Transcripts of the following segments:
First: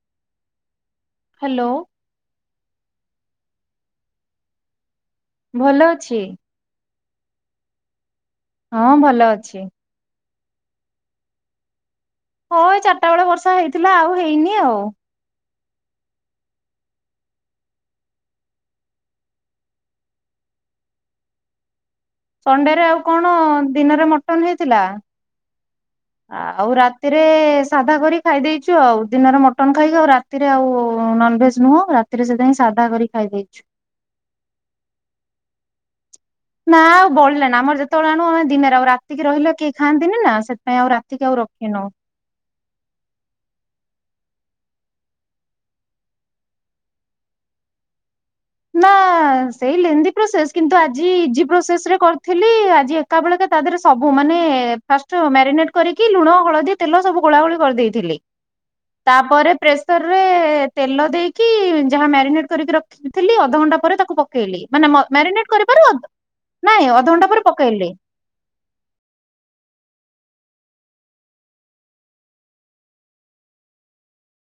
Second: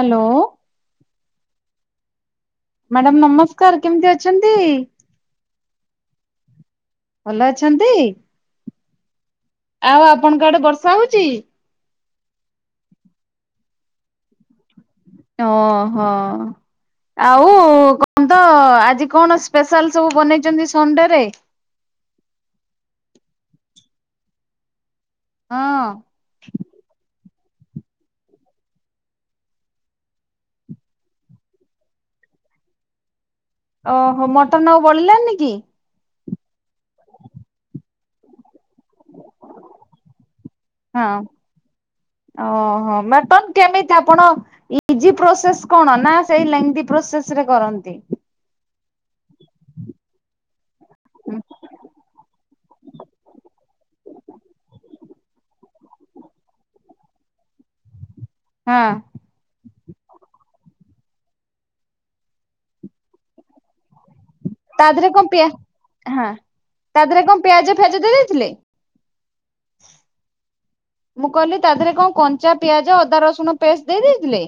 Hello hello madam ନମସ୍କାର୍ କେମିତି ଅଛନ୍ତି? ଭଲ ଅଛି। ଭଲ ଅଛନ୍ତି? ହଁ ଭଲ ଅଛି। ଆଉ ଆପଣଙ୍କ ଆଡେ ବର୍ଷା ହୋଉଛି? ହଁ ଏ ଚାରିଟା ବେଳେ ବର୍ଷା ହେଇ ଥିଲା ଆଉ ହେଇନି ଆଉ ଓହୋ ଆଉ କହ ତ ଆଜି କଣ ସ୍ପେଶାଲ୍ ସବୁ ବନେଇ ଛନ୍ତି ସନ୍ ଡେ ରେ? ସଣ୍ଡେରେ ଆଉ କଣ ଦିନରେ ମଟନ ହେଇଥିଲା। ହଁ ଆଉ ରାତିରେ ସାଧା କରି ଖାଇ ଦେଇଛୁ। ଆଉ ଦିନରେ ମଟନ୍ ଖାଇଲୁ ଆଉ ରାତିରେ ନନ୍ ଭେଜ୍ ନୁହଁ ଆଉ ରାତିରେ ସେଇଥିପାଇଁ ସାଧା କରି ଖାଇ ଦେଇ ଓହୋ ମଟନ ଆଉ ବଳିଲାନ କି? ନା ଆଉ ବଳିଲା ନା ଆମର ଯତେ ତଳେ ଆଣୁ ଆମ ଦିନରେ ଆଉ ରାତିକି ରହିଲେ କେହି ଖାଆନ୍ତିନି ନା ସେ ହଁ ଓହୋ ମଟନ୍ କେମିତି ଆପଣ? ଇଜି ପ୍ରୋସେସ କଣ ନା ସେଇ ଲେନ୍ଦି ପ୍ରୋସେସରେ କରନ୍ତି। ନା ସେଇ ଲେନ୍ଦି ପ୍ରୋସେସ କିନ୍ତୁ ଆଜ୍ ଜି ଇଜି ପ୍ରୋସେସ ରେ କର୍ ଥିଲି ଆଜି ଏକା ବେଳେକା ତା ଦେହରେ ସବୁ ମାନେ ଫାଷ୍ଟ ମ୍ୟାରିନେଟ କରିକି ଲୁଣ ହଳଦୀ ତେଲ ସବୁ ଗୋଳା ଗୋଳି କରିଦେଇଥିଲି। ହଁ ତାପରେ ପ୍ରେସ ରେ ତେଲ ଦେଇକି ଯାହା ମ୍ୟାରିନେଟ କରିକି ରଖି ଥିଲି ଅଧଘଣ୍ଟା ପରେ ତାକୁ ଇଲି ତା ମ ଦେହରେ କଣ ପିଆ ମାରିନେଟ କରିବାରୁ ହଁ ନାଇ ତା ଦେହରେ ଅଧଘଣ୍ଟା କଣ ପରେ ପିଆଜ ପକେଇଲି। ଫିଆଜ ଦେଇ ଦେଇଥିଲେ? ମୁଁ କହିଲି ତା ଦେହରେ କଣ କଞ୍ଚା ପିଆଜ ଅଦା ରସୁଣ ପେଷ୍ଟ ଦେଇ ଦେଇଥିଲେ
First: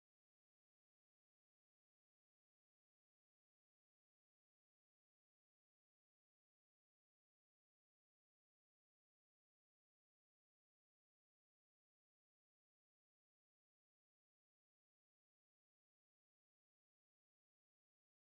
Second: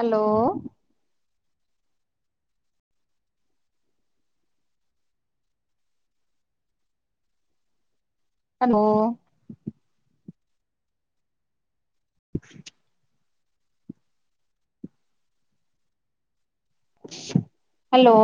ହାଲୋୋ ହ୍ୟାଲୋ। ହାଲୋ